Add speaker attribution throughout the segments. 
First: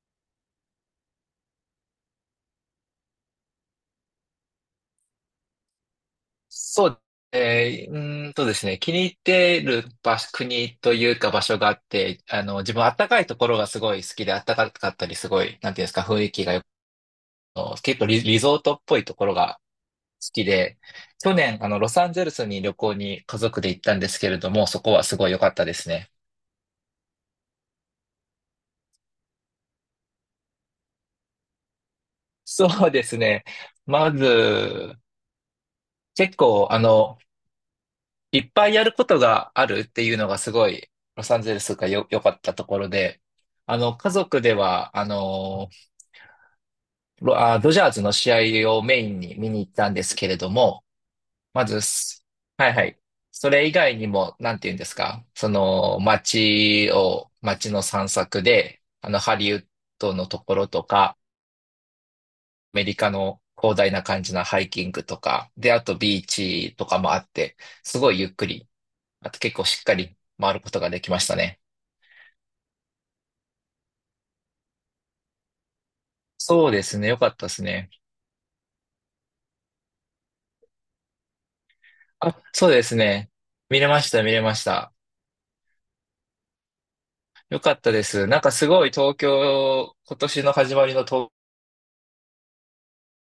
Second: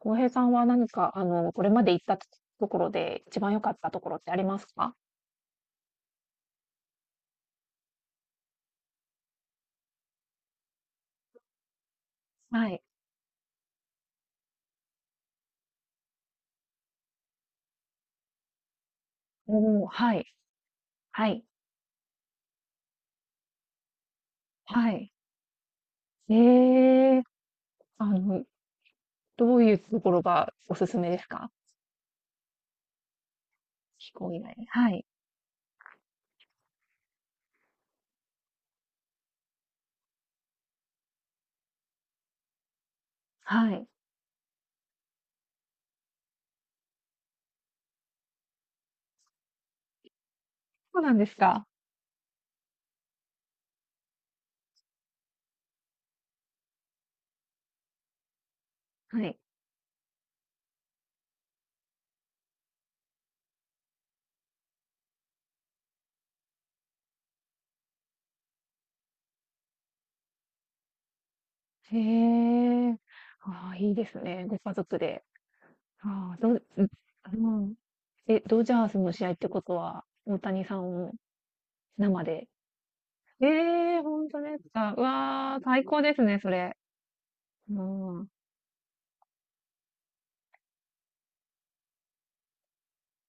Speaker 1: 浩平さんは何か、これまで行ったところで一番良かったところってありますか？
Speaker 2: そう、えー、うーんとですね、気に入ってる場所、国というか場所があって、
Speaker 1: は
Speaker 2: 自分
Speaker 1: い。
Speaker 2: 暖かいところがすごい好きで、暖かかったりすごい、なんていうんですか、雰囲気がよく、結構リゾートっぽいところが
Speaker 1: おお、は
Speaker 2: 好
Speaker 1: い。
Speaker 2: きで、
Speaker 1: は
Speaker 2: 去
Speaker 1: い。
Speaker 2: 年、ロサンゼルスに旅行に家族で行ったんですけれども、そ
Speaker 1: は
Speaker 2: こは
Speaker 1: い。
Speaker 2: すごい良かったですね。
Speaker 1: ええ、あの、どういうところがおすすめですか？
Speaker 2: そうですね。ま
Speaker 1: 飛行以外で。は
Speaker 2: ず、
Speaker 1: い。
Speaker 2: 結構、いっぱいやることがあるっていうのがすごい、ロサンゼルスがよ、良かったところで、
Speaker 1: はい。
Speaker 2: 家族では、ドジャーズの試合をメインに見に行ったんですけれども、
Speaker 1: そうなんです
Speaker 2: ま
Speaker 1: か。
Speaker 2: ずす、はいはい。それ以外にも、なんて言うんですか、街の散策で、
Speaker 1: は
Speaker 2: ハ
Speaker 1: い。
Speaker 2: リウッドのところとか、アメリカの広大な感じのハイキングとか、で、あとビーチとかもあって、すごいゆっくり、あと結構しっかり回ることができましたね。
Speaker 1: へえ、ああ、いいですね。ご家族で。ああ、
Speaker 2: そう
Speaker 1: う
Speaker 2: で
Speaker 1: ん
Speaker 2: すね。よかったで
Speaker 1: う
Speaker 2: す
Speaker 1: ん。
Speaker 2: ね。
Speaker 1: え、ドジャースの試合ってことは、大谷さんを生
Speaker 2: あ、
Speaker 1: で。
Speaker 2: そうですね。見れ
Speaker 1: え
Speaker 2: ま
Speaker 1: え、
Speaker 2: した、
Speaker 1: 本
Speaker 2: 見れ
Speaker 1: 当
Speaker 2: ま
Speaker 1: で
Speaker 2: し
Speaker 1: す
Speaker 2: た。
Speaker 1: か。うわあ、最高ですね、それ。
Speaker 2: よかったで
Speaker 1: も
Speaker 2: す。
Speaker 1: う、
Speaker 2: なんかすごい東京、今年の始まりの東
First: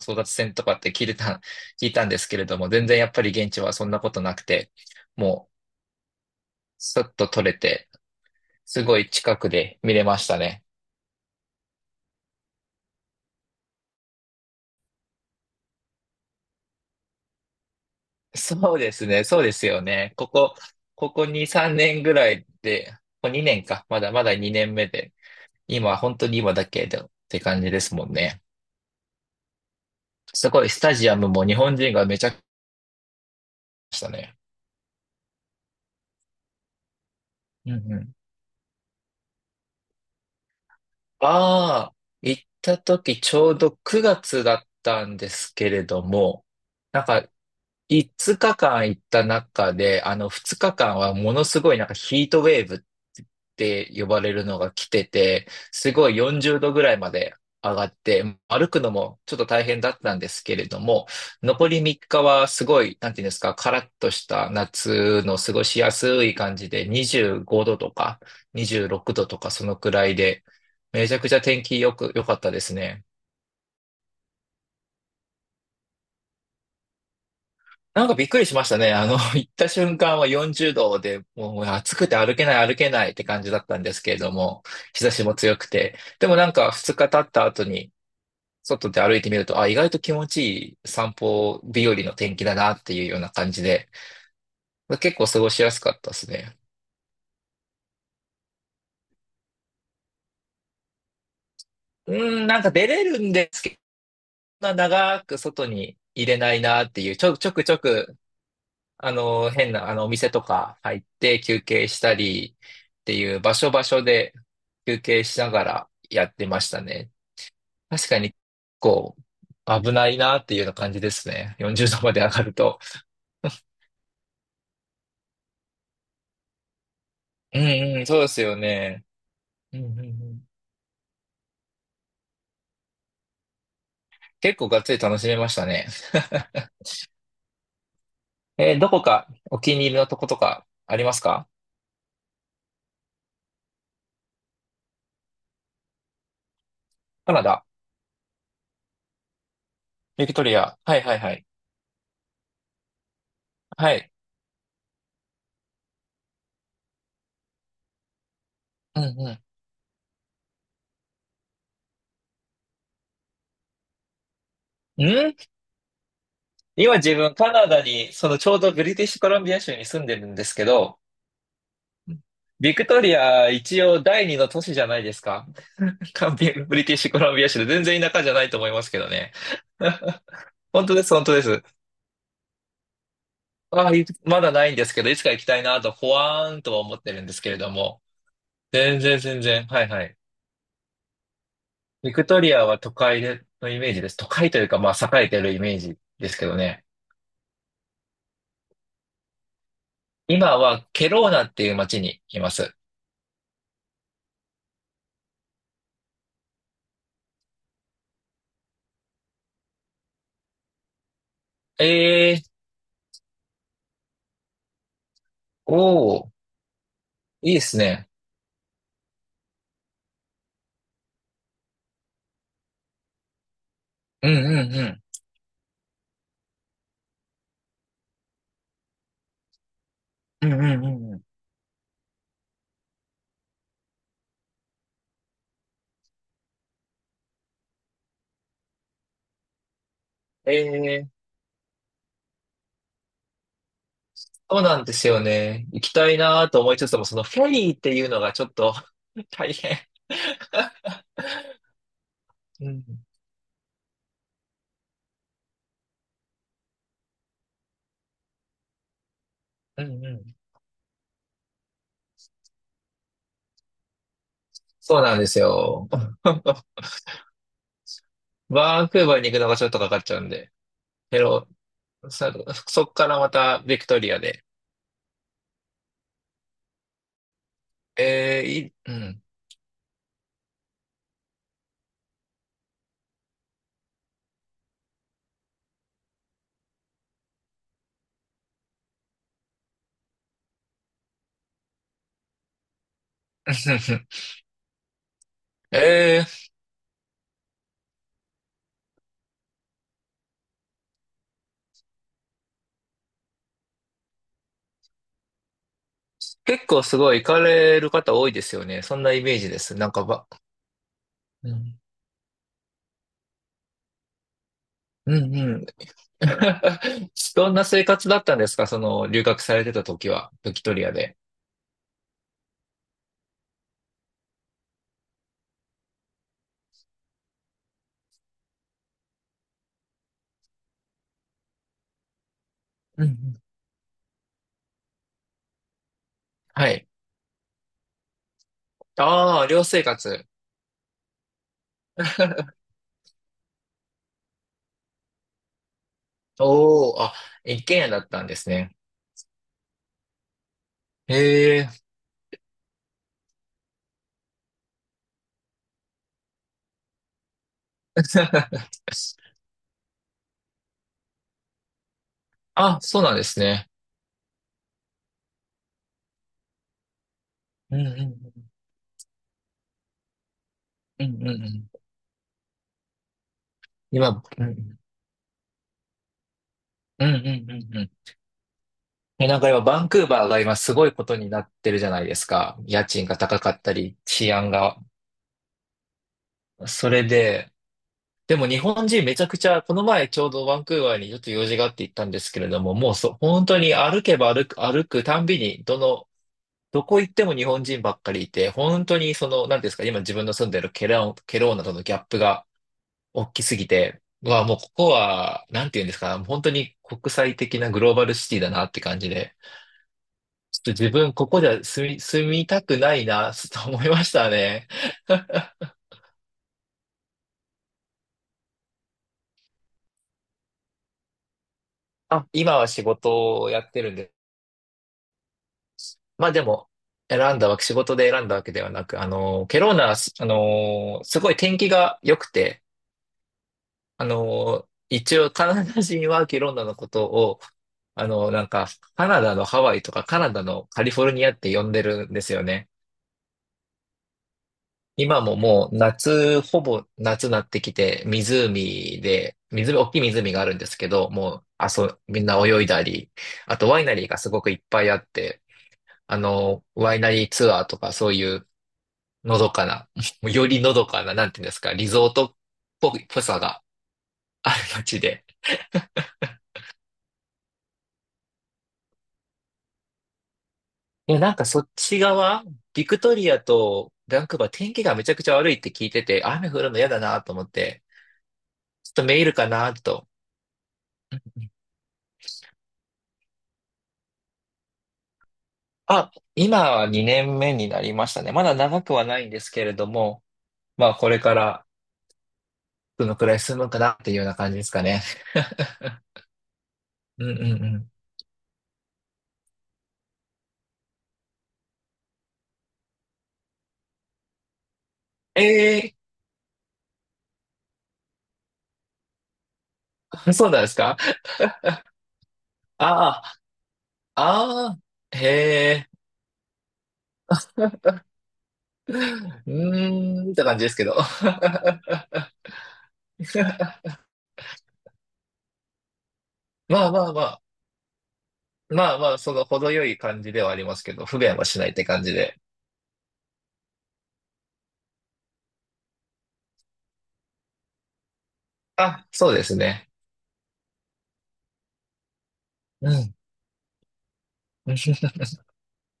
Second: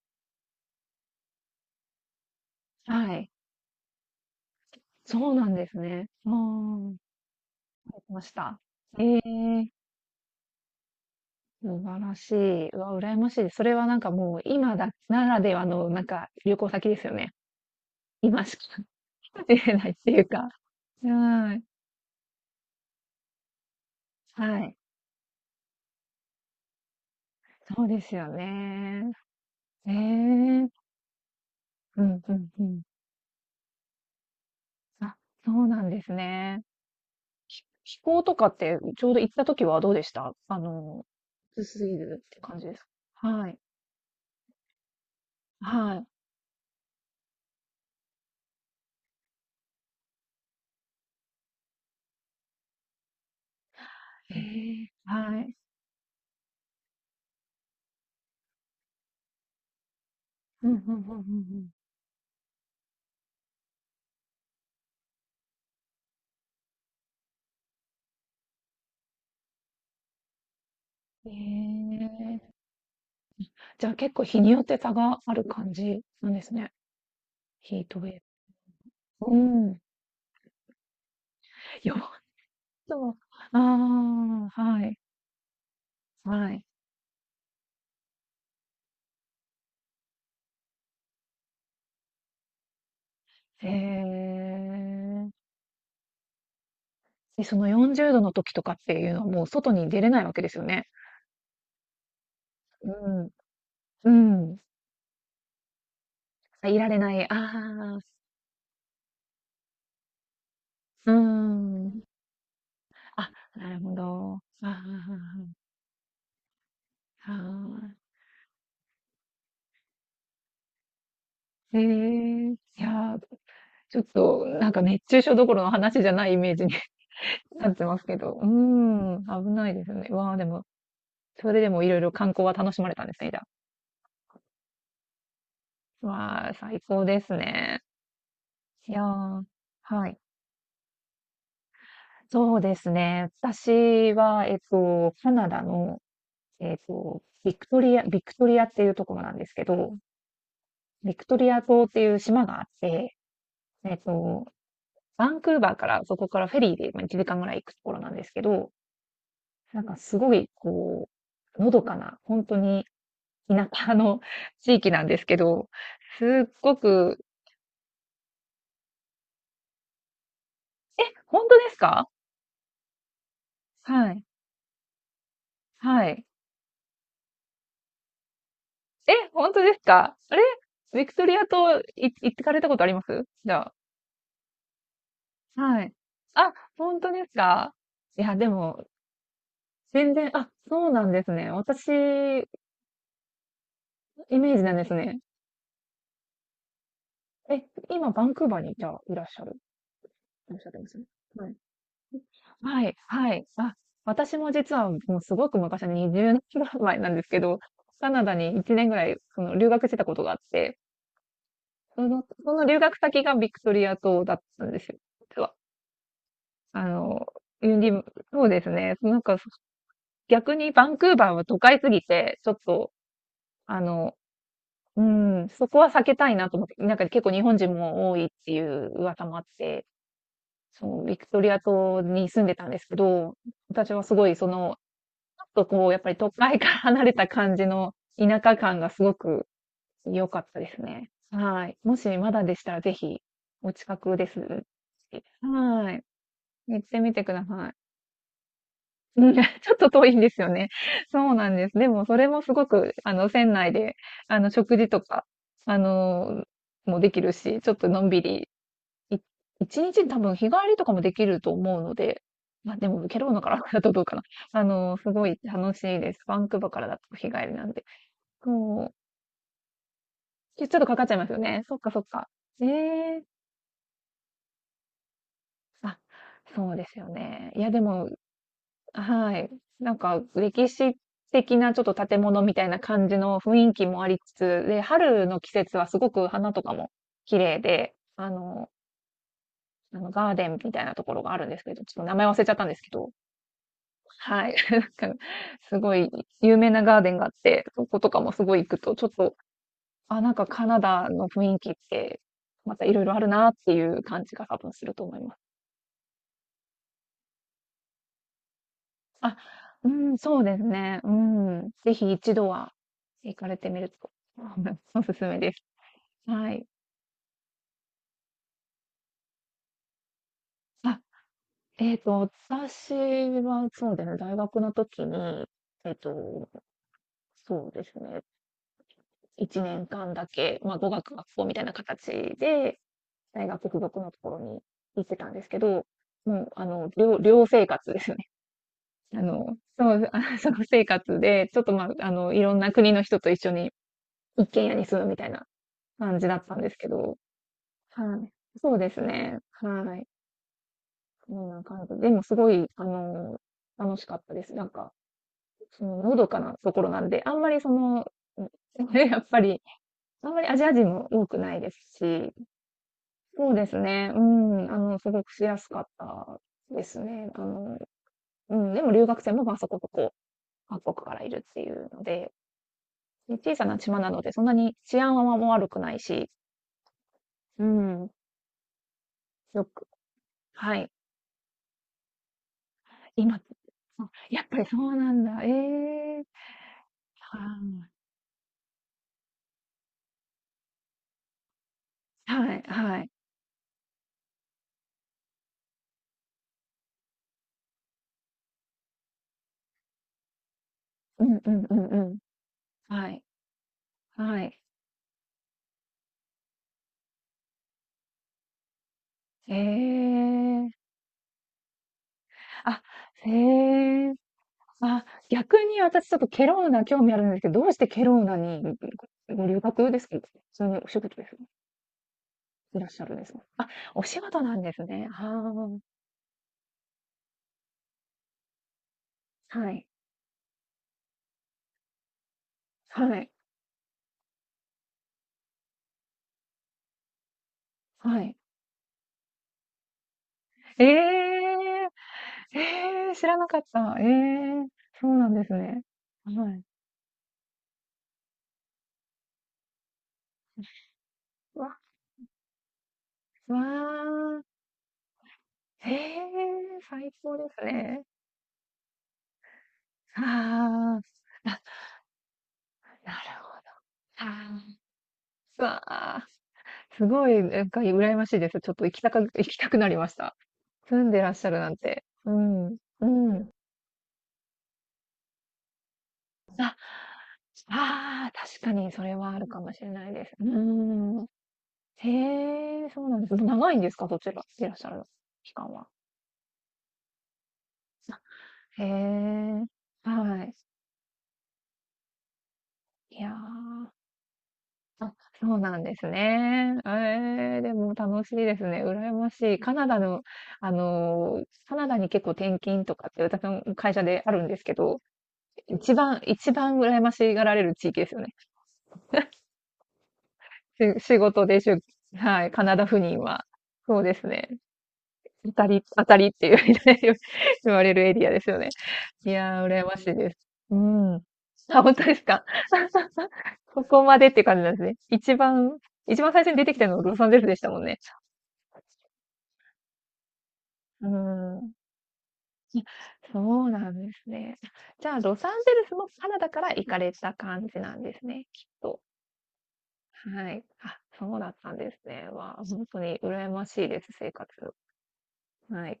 Speaker 2: 争奪戦とかって聞いたんですけれども、全然やっ
Speaker 1: は
Speaker 2: ぱ
Speaker 1: い。
Speaker 2: り現地はそんなことなくて、
Speaker 1: そうな
Speaker 2: も
Speaker 1: ん
Speaker 2: う、
Speaker 1: ですね。も、うん。入
Speaker 2: スッと取れて、
Speaker 1: ってました。
Speaker 2: すごい
Speaker 1: ええ、
Speaker 2: 近くで見れましたね。
Speaker 1: 素晴らしい。うわ、羨ましいです。それはなんかもう今だならではのなんか旅行先ですよね。今しか
Speaker 2: そうですね、そう で
Speaker 1: 出
Speaker 2: す
Speaker 1: れ
Speaker 2: よ
Speaker 1: ないって
Speaker 2: ね。
Speaker 1: いうか。う
Speaker 2: ここ2、
Speaker 1: ーん。
Speaker 2: 3年ぐらいで、ここ2年か、まだまだ
Speaker 1: は
Speaker 2: 2年
Speaker 1: い。
Speaker 2: 目で、今、本当に今だけでって感じで
Speaker 1: そう
Speaker 2: す
Speaker 1: で
Speaker 2: もん
Speaker 1: すよ
Speaker 2: ね。
Speaker 1: ね。ええ、う
Speaker 2: すご
Speaker 1: ん
Speaker 2: い、スタジアムも日本人
Speaker 1: う
Speaker 2: がめ
Speaker 1: ん
Speaker 2: ち
Speaker 1: う
Speaker 2: ゃくちゃ来
Speaker 1: ん。
Speaker 2: ましたね。
Speaker 1: あ、そうなんですね。
Speaker 2: うんう
Speaker 1: 気
Speaker 2: ん。
Speaker 1: 候とかってちょうど行った時はどうでした、暑す
Speaker 2: ああ、
Speaker 1: ぎるって
Speaker 2: 行っ
Speaker 1: 感じで
Speaker 2: た
Speaker 1: す
Speaker 2: 時
Speaker 1: か？
Speaker 2: ち
Speaker 1: は
Speaker 2: ょ
Speaker 1: い。
Speaker 2: うど9月だったんですけれ
Speaker 1: は
Speaker 2: ど
Speaker 1: い。
Speaker 2: も、なんか5日間行った中で、あの2日間はものすごいなんかヒートウェーブって呼ばれ
Speaker 1: え
Speaker 2: るのが来
Speaker 1: え、
Speaker 2: て
Speaker 1: は
Speaker 2: て、
Speaker 1: い。
Speaker 2: すごい40度ぐらいまで上がって、歩くのもちょっと大変だったんですけれ
Speaker 1: うんう
Speaker 2: ど
Speaker 1: んう
Speaker 2: も、
Speaker 1: んう
Speaker 2: 残
Speaker 1: ん
Speaker 2: り3日はすごい、なんていうんですか、カラッとした夏の過ごしやすい感じで、25度とか26度とかそのくらいで、めちゃ
Speaker 1: う
Speaker 2: くちゃ天気
Speaker 1: ん。
Speaker 2: よく、良かっ
Speaker 1: ええ。
Speaker 2: たですね。
Speaker 1: じゃあ結構日によって差がある感じなんですね。ヒートウ
Speaker 2: なんか
Speaker 1: ェー
Speaker 2: びっくりしましたね。
Speaker 1: ブ。う
Speaker 2: 行った
Speaker 1: ん。
Speaker 2: 瞬間は40度で、もう暑
Speaker 1: 4
Speaker 2: くて歩けない歩けないって感じだ
Speaker 1: あ
Speaker 2: ったんですけれど
Speaker 1: あ、
Speaker 2: も、
Speaker 1: はい、
Speaker 2: 日差しも強くて。でもな
Speaker 1: は
Speaker 2: ん
Speaker 1: い。
Speaker 2: か2日経った後に、外で歩いてみると、あ、意外と気持ちいい散歩日和の天気だなっていうような感じ
Speaker 1: へ
Speaker 2: で、結構
Speaker 1: え。
Speaker 2: 過ごしやすかったですね。
Speaker 1: で、その40度の時とかっていうのはもう外に出れないわけですよね。
Speaker 2: うーん、なんか出
Speaker 1: う
Speaker 2: れる
Speaker 1: ん。
Speaker 2: んですけど、
Speaker 1: うん。
Speaker 2: そんな長く外に入れない
Speaker 1: あ、い
Speaker 2: な
Speaker 1: ら
Speaker 2: っ
Speaker 1: れ
Speaker 2: てい
Speaker 1: な
Speaker 2: う、
Speaker 1: い。あ
Speaker 2: ちょくちょ
Speaker 1: あ。
Speaker 2: く変な、お店とか入っ
Speaker 1: う
Speaker 2: て休憩し
Speaker 1: ん。
Speaker 2: たりって
Speaker 1: あ、
Speaker 2: いう場
Speaker 1: な
Speaker 2: 所
Speaker 1: る
Speaker 2: 場
Speaker 1: ほ
Speaker 2: 所で
Speaker 1: ど。ああ、
Speaker 2: 休憩し
Speaker 1: は、
Speaker 2: ながらやってましたね。
Speaker 1: あ
Speaker 2: 確
Speaker 1: あ。
Speaker 2: かに、こう、危ないなっていうような感じですね。
Speaker 1: い。へ
Speaker 2: 40度まで上が
Speaker 1: え。
Speaker 2: る
Speaker 1: い
Speaker 2: と。
Speaker 1: や、ちょっとなんか熱中症どころの話じゃないイメージに
Speaker 2: う
Speaker 1: なって
Speaker 2: ん
Speaker 1: ま
Speaker 2: う
Speaker 1: す
Speaker 2: ん、
Speaker 1: け
Speaker 2: そうで
Speaker 1: ど、
Speaker 2: す
Speaker 1: うー
Speaker 2: よね。
Speaker 1: ん、危ない
Speaker 2: うん
Speaker 1: で
Speaker 2: う
Speaker 1: す
Speaker 2: んう
Speaker 1: ね。わあ、で
Speaker 2: ん、
Speaker 1: も、それでもいろいろ観光は楽しまれたんですね、じゃ
Speaker 2: 結構がっつり楽しめましたね。
Speaker 1: あ。わあ、最高ですね。
Speaker 2: ど
Speaker 1: いや
Speaker 2: こか
Speaker 1: ー、
Speaker 2: お気に入りの
Speaker 1: は
Speaker 2: と
Speaker 1: い。
Speaker 2: ことかありますか？
Speaker 1: そうですね。私は、カナダの、
Speaker 2: カナダ、
Speaker 1: ビクトリアっていうところなんですけど、
Speaker 2: ビクトリア。はい
Speaker 1: ビ
Speaker 2: はい
Speaker 1: ク
Speaker 2: は
Speaker 1: ト
Speaker 2: い。
Speaker 1: リア島っていう島があって、え
Speaker 2: は
Speaker 1: っ
Speaker 2: い。
Speaker 1: と、バンクーバーから、そこからフェリーでまあ1時間ぐらい行くところなんですけど、
Speaker 2: うんうん。
Speaker 1: なんかすごい、のどかな、本当に田舎の地域なんですけど、すっご
Speaker 2: 今自
Speaker 1: く、
Speaker 2: 分カナダに、ちょうどブリティッシュコロンビア州に住んでるんですけど、
Speaker 1: え、本当ですか？
Speaker 2: ビクトリア一応
Speaker 1: はい。
Speaker 2: 第二の都市じゃないですか。
Speaker 1: は い。
Speaker 2: カンビブリティッシュコロンビア州で全然田舎じゃないと思いますけど
Speaker 1: え、
Speaker 2: ね。
Speaker 1: 本当ですか？ あれ、
Speaker 2: 本当で
Speaker 1: ビク
Speaker 2: す、
Speaker 1: ト
Speaker 2: 本当
Speaker 1: リ
Speaker 2: で
Speaker 1: ア
Speaker 2: す。
Speaker 1: 島行ってかれたことありますじゃあ？
Speaker 2: ああ、いまだないんですけど、いつか行きたいな
Speaker 1: はい。
Speaker 2: と、ほわ
Speaker 1: あ、
Speaker 2: ーんとは思
Speaker 1: 本
Speaker 2: っ
Speaker 1: 当
Speaker 2: てる
Speaker 1: で
Speaker 2: ん
Speaker 1: す
Speaker 2: ですけれど
Speaker 1: か？
Speaker 2: も。
Speaker 1: いや、でも、
Speaker 2: 全然、全然。はいは
Speaker 1: 全
Speaker 2: い。
Speaker 1: 然、あ、そうなんですね。私、
Speaker 2: ビクト
Speaker 1: イ
Speaker 2: リアは都会でのイメージです。都会
Speaker 1: メー
Speaker 2: と
Speaker 1: ジ
Speaker 2: いう
Speaker 1: なん
Speaker 2: か、
Speaker 1: で
Speaker 2: ま
Speaker 1: す
Speaker 2: あ、
Speaker 1: ね。
Speaker 2: 栄えてるイメージですけどね。
Speaker 1: え、今、バンクーバーに、じゃあ、いらっしゃる。い
Speaker 2: 今
Speaker 1: らっしゃって
Speaker 2: は
Speaker 1: ますね。
Speaker 2: ケローナっていう街にいます。
Speaker 1: はい、はい。あ、私も実はもうすごく昔、に0年ぐらい前なんですけど、カナダに1年ぐらい、その留学してたことがあって、その、
Speaker 2: ええー、
Speaker 1: 留学先がビクトリア島だったんですよ、実は。
Speaker 2: おー。
Speaker 1: あの、
Speaker 2: いいで
Speaker 1: ユ
Speaker 2: す
Speaker 1: ンリム、
Speaker 2: ね。
Speaker 1: そうですね。なんか、逆にバンクーバーは都会すぎて、ちょっと、あの、
Speaker 2: うんうんう
Speaker 1: う
Speaker 2: ん。
Speaker 1: ん、そこは避けたいなと思って、なんか結構日本人も多いっていう噂もあって、
Speaker 2: うんうんう
Speaker 1: そう、
Speaker 2: んう
Speaker 1: ビ
Speaker 2: ん。
Speaker 1: クトリア島に住んでたんですけど、私はすごいその、ちょっとこう、やっぱり都会から離れた感じの田舎感がすごく良かっ
Speaker 2: え
Speaker 1: たです
Speaker 2: え
Speaker 1: ね。
Speaker 2: ー、
Speaker 1: はい。もしまだでしたらぜひ、お近くで
Speaker 2: そう
Speaker 1: す、
Speaker 2: なんですよね。行
Speaker 1: は
Speaker 2: きたいなと思
Speaker 1: い、
Speaker 2: い
Speaker 1: 行
Speaker 2: つ
Speaker 1: っ
Speaker 2: つ
Speaker 1: て
Speaker 2: も、
Speaker 1: み
Speaker 2: その
Speaker 1: てく
Speaker 2: フ
Speaker 1: だ
Speaker 2: ェリ
Speaker 1: さ
Speaker 2: ーっていうのがちょっと
Speaker 1: い。う ん、ち
Speaker 2: 大
Speaker 1: ょっ
Speaker 2: 変。
Speaker 1: と遠いんですよね。そうなんです。でもそれもすご
Speaker 2: うん、
Speaker 1: く、船内で、食事とか、あの、もできるし、ちょっとのんびり、い1
Speaker 2: う
Speaker 1: 日
Speaker 2: ん、う
Speaker 1: に多
Speaker 2: ん。
Speaker 1: 分日帰りとかもできると思うので、ま、でもケロろナから だとどうかな。
Speaker 2: そう
Speaker 1: す
Speaker 2: なんで
Speaker 1: ご
Speaker 2: す
Speaker 1: い楽し
Speaker 2: よ。
Speaker 1: いです。バンクー バーからだと日帰りなんで。
Speaker 2: バ
Speaker 1: そ
Speaker 2: ン
Speaker 1: う、
Speaker 2: クーバーに行くのがちょっとかかっちゃうんで。
Speaker 1: ちょっとかかっちゃい
Speaker 2: け
Speaker 1: ますよ
Speaker 2: ど、
Speaker 1: ね。そっかそっか。
Speaker 2: さ
Speaker 1: え
Speaker 2: そっから
Speaker 1: え、
Speaker 2: またビクトリアで。
Speaker 1: あ、そうですよね。いやでも、
Speaker 2: ええ、いい、うん。
Speaker 1: はい。なんか歴史的なちょっと建物みたいな感じの雰囲気もありつつ、で、春の季節はすごく花とかも綺麗で、ガーデンみたいなところがあるんですけど、ちょっと名前忘れちゃったんですけど、はい。なんかすごい
Speaker 2: ええ、
Speaker 1: 有名なガーデンがあって、そことかもすごい行くと、ちょっと、あ、なんかカナダの雰囲気って、またいろいろあるなっていう感じが多分すると思います。
Speaker 2: 結構すごい行かれる方多いですよね。そんなイ
Speaker 1: あ、
Speaker 2: メージです。な
Speaker 1: う
Speaker 2: んか
Speaker 1: ん、
Speaker 2: ば、
Speaker 1: そうですね。う
Speaker 2: う
Speaker 1: ん。
Speaker 2: ん、
Speaker 1: ぜひ一度は行かれてみると、おす
Speaker 2: う
Speaker 1: す
Speaker 2: ん、
Speaker 1: めで
Speaker 2: う
Speaker 1: す。
Speaker 2: ん。
Speaker 1: はい。
Speaker 2: どんな生活だったんですか、その、留学されてた時は、ビクトリア
Speaker 1: あ、
Speaker 2: で。
Speaker 1: えっと、私はそうですね、大学の時に、えっと、そうですね、1年間だけ、まあ、語学学校みたいな形で、
Speaker 2: うんうん。
Speaker 1: 大学付属のところに行ってたんですけど、もう、
Speaker 2: はい。
Speaker 1: 寮生活ですよね。
Speaker 2: ああ、寮生
Speaker 1: そう、
Speaker 2: 活。
Speaker 1: あ、その生活で、ちょっとまあ、いろん な国の人と一緒に一軒家に住むみたいな感じだったんですけ
Speaker 2: おお、あ、
Speaker 1: ど、
Speaker 2: 一軒家だった
Speaker 1: は
Speaker 2: ん
Speaker 1: い。
Speaker 2: です
Speaker 1: そ
Speaker 2: ね。
Speaker 1: うですね。はい。こん
Speaker 2: へ
Speaker 1: な
Speaker 2: え。
Speaker 1: 感じ。でもすごい、楽しかったです。なんか、その、のどかなところなんで、あんまりその、うん やっぱり、あんまりアジア人も多くないですし、
Speaker 2: あ、そうなんです
Speaker 1: そうで
Speaker 2: ね。
Speaker 1: すね。うん。すごくしやすかったですね。
Speaker 2: うんうん
Speaker 1: うん。でも留学生も、ま、そこそこ各
Speaker 2: う
Speaker 1: 国
Speaker 2: ん。
Speaker 1: か
Speaker 2: うん
Speaker 1: ら
Speaker 2: う
Speaker 1: い
Speaker 2: んう
Speaker 1: るって
Speaker 2: ん。
Speaker 1: いうので、で、小さな島なの
Speaker 2: 今、
Speaker 1: で、そ
Speaker 2: う
Speaker 1: んなに
Speaker 2: ん
Speaker 1: 治安はもう悪くないし、
Speaker 2: うんうんう
Speaker 1: う
Speaker 2: んうん。
Speaker 1: ん。
Speaker 2: え、なんか今、
Speaker 1: よ
Speaker 2: バ
Speaker 1: く、
Speaker 2: ンクーバーが今す
Speaker 1: は
Speaker 2: ご
Speaker 1: い。
Speaker 2: いことになってるじゃないですか。家賃が
Speaker 1: 今、
Speaker 2: 高かったり、
Speaker 1: あ、
Speaker 2: 治
Speaker 1: やっ
Speaker 2: 安
Speaker 1: ぱりそ
Speaker 2: が。
Speaker 1: うなんだ。ええ。
Speaker 2: それで、
Speaker 1: は、
Speaker 2: でも日本人めちゃくちゃ、この前ちょうどバンクーバーにちょっと用事があって行ったんですけれ
Speaker 1: は
Speaker 2: ど
Speaker 1: い
Speaker 2: も、もう
Speaker 1: はい。
Speaker 2: そ、本当に歩けば歩く、歩くたんびに、どこ行っても日本人ばっかりいて、本当になんていうんですか、今自分の住んでる
Speaker 1: う
Speaker 2: ケ
Speaker 1: んう
Speaker 2: ローナ
Speaker 1: ん
Speaker 2: と
Speaker 1: う
Speaker 2: の
Speaker 1: ん
Speaker 2: ギャ
Speaker 1: う
Speaker 2: ッ
Speaker 1: ん。
Speaker 2: プが
Speaker 1: はい。
Speaker 2: 大きすぎて、う
Speaker 1: は
Speaker 2: わ、もう
Speaker 1: い。
Speaker 2: ここは、なんていうんですか、本当に国際的なグローバルシティだなって感じで、
Speaker 1: え
Speaker 2: ちょっと
Speaker 1: え。
Speaker 2: 自分ここじゃ住みたく
Speaker 1: あ、
Speaker 2: ない
Speaker 1: へ
Speaker 2: な、と思いまし
Speaker 1: え。
Speaker 2: たね。
Speaker 1: あ、逆に私ちょっとケロウナ興味あるんですけど、どうしてケロウナに、ご留学ですか？そのお仕事です？
Speaker 2: あ、今は
Speaker 1: い
Speaker 2: 仕
Speaker 1: らっしゃるんですか？
Speaker 2: 事をや
Speaker 1: あ、
Speaker 2: ってるん
Speaker 1: お
Speaker 2: です。
Speaker 1: 仕事なんですね。は、
Speaker 2: まあでも、選んだわけ、仕事で選んだわけではなく、
Speaker 1: あ。
Speaker 2: ケ
Speaker 1: は
Speaker 2: ローナ
Speaker 1: い。
Speaker 2: はす、あの、すごい天気が良くて、
Speaker 1: はい。
Speaker 2: 一応カナダ人はケローナのことを、あ
Speaker 1: は
Speaker 2: の、
Speaker 1: い。
Speaker 2: なんか、カナダのハワイとかカナダのカ
Speaker 1: え
Speaker 2: リフォルニアって呼んで
Speaker 1: え。
Speaker 2: るんですよね。
Speaker 1: ええ、知らなかった。ええ、そう
Speaker 2: 今
Speaker 1: なん
Speaker 2: も
Speaker 1: です
Speaker 2: もう
Speaker 1: ね。
Speaker 2: 夏、
Speaker 1: は
Speaker 2: ほ
Speaker 1: い。
Speaker 2: ぼ夏になってきて、湖で、湖、大きい湖があるんですけど、もう、あ、
Speaker 1: わ、
Speaker 2: そう、みんな泳いだり、あ
Speaker 1: わ
Speaker 2: とワイナリーがす
Speaker 1: あ、
Speaker 2: ごくいっぱいあって、
Speaker 1: へえ、
Speaker 2: ワイナ
Speaker 1: 最
Speaker 2: リー
Speaker 1: 高で
Speaker 2: ツア
Speaker 1: す
Speaker 2: ーとか
Speaker 1: ね。
Speaker 2: そういうのどかな、よりのど
Speaker 1: あ
Speaker 2: かな、なんていうん
Speaker 1: あ。
Speaker 2: で
Speaker 1: あ、
Speaker 2: すか、リゾートっぽい、
Speaker 1: なる
Speaker 2: ぽさ
Speaker 1: ほ
Speaker 2: が
Speaker 1: ど。
Speaker 2: ある
Speaker 1: あ
Speaker 2: 街で。
Speaker 1: あ、わあ。すごい、なんか羨ましいです。ちょっと行きたく 行きたくなりました。住ん
Speaker 2: いや、
Speaker 1: でら
Speaker 2: な
Speaker 1: っ
Speaker 2: ん
Speaker 1: し
Speaker 2: か
Speaker 1: ゃる
Speaker 2: そっ
Speaker 1: なん
Speaker 2: ち
Speaker 1: て。う
Speaker 2: 側、
Speaker 1: ん。
Speaker 2: ビク
Speaker 1: う
Speaker 2: トリア
Speaker 1: ん。
Speaker 2: とバンクーバー天気がめちゃくちゃ悪いって聞いてて、雨降るの嫌だなと思って、
Speaker 1: ああ、確かに
Speaker 2: ちょっ
Speaker 1: そ
Speaker 2: と
Speaker 1: れ
Speaker 2: メー
Speaker 1: は
Speaker 2: ル
Speaker 1: ある
Speaker 2: か
Speaker 1: かも
Speaker 2: な
Speaker 1: しれ
Speaker 2: と。
Speaker 1: ないです。うーん。へえ、そうなんです。長いんですか？そちらいらっしゃる期間は。
Speaker 2: あ、今は2年目になりまし
Speaker 1: あ、
Speaker 2: たね。まだ長
Speaker 1: へ
Speaker 2: くはないんですけ
Speaker 1: え。
Speaker 2: れども、
Speaker 1: はい。
Speaker 2: まあこれからどの
Speaker 1: い
Speaker 2: く
Speaker 1: や
Speaker 2: らい進むか
Speaker 1: ー、
Speaker 2: なっていうような感じですかね。
Speaker 1: あ、そうなんですね。
Speaker 2: うんう
Speaker 1: ええ、
Speaker 2: んう
Speaker 1: で
Speaker 2: ん。
Speaker 1: も楽しいですね。羨ましい。カナダの、あのー、カナダに結構転勤とかって私の会社であるんですけど、
Speaker 2: ええ
Speaker 1: 一番羨ましがられる地域ですよね。
Speaker 2: ー、そうなんですか？
Speaker 1: 仕事でしゅ、はい、カナダ赴任
Speaker 2: あ
Speaker 1: は。そうで
Speaker 2: あ、
Speaker 1: すね。
Speaker 2: ああ、へえ。
Speaker 1: 当たりっていう 言われるエリアですよね。
Speaker 2: う
Speaker 1: いやー、羨ましい
Speaker 2: ー
Speaker 1: で
Speaker 2: んっ
Speaker 1: す。
Speaker 2: て感じです
Speaker 1: う
Speaker 2: けど。
Speaker 1: ん。あ、本当ですか。ここまでっていう感じなんですね。一番最初に出てきた
Speaker 2: まあ
Speaker 1: のは
Speaker 2: まあ
Speaker 1: ロ
Speaker 2: ま
Speaker 1: サンゼル
Speaker 2: あ、
Speaker 1: スでしたもんね。
Speaker 2: まあまあ、その程よい感じではありますけど、
Speaker 1: う
Speaker 2: 不便はしない
Speaker 1: ん。
Speaker 2: って感じで。
Speaker 1: そうなんですね。じゃあ、ロサンゼルスもカナダから行かれた感じなんですね、きっと。
Speaker 2: あ、そうですね。
Speaker 1: はい。あ、そうだったんですね。わあ、ほん
Speaker 2: う
Speaker 1: と
Speaker 2: ん。
Speaker 1: に羨ましいです、生活。はい。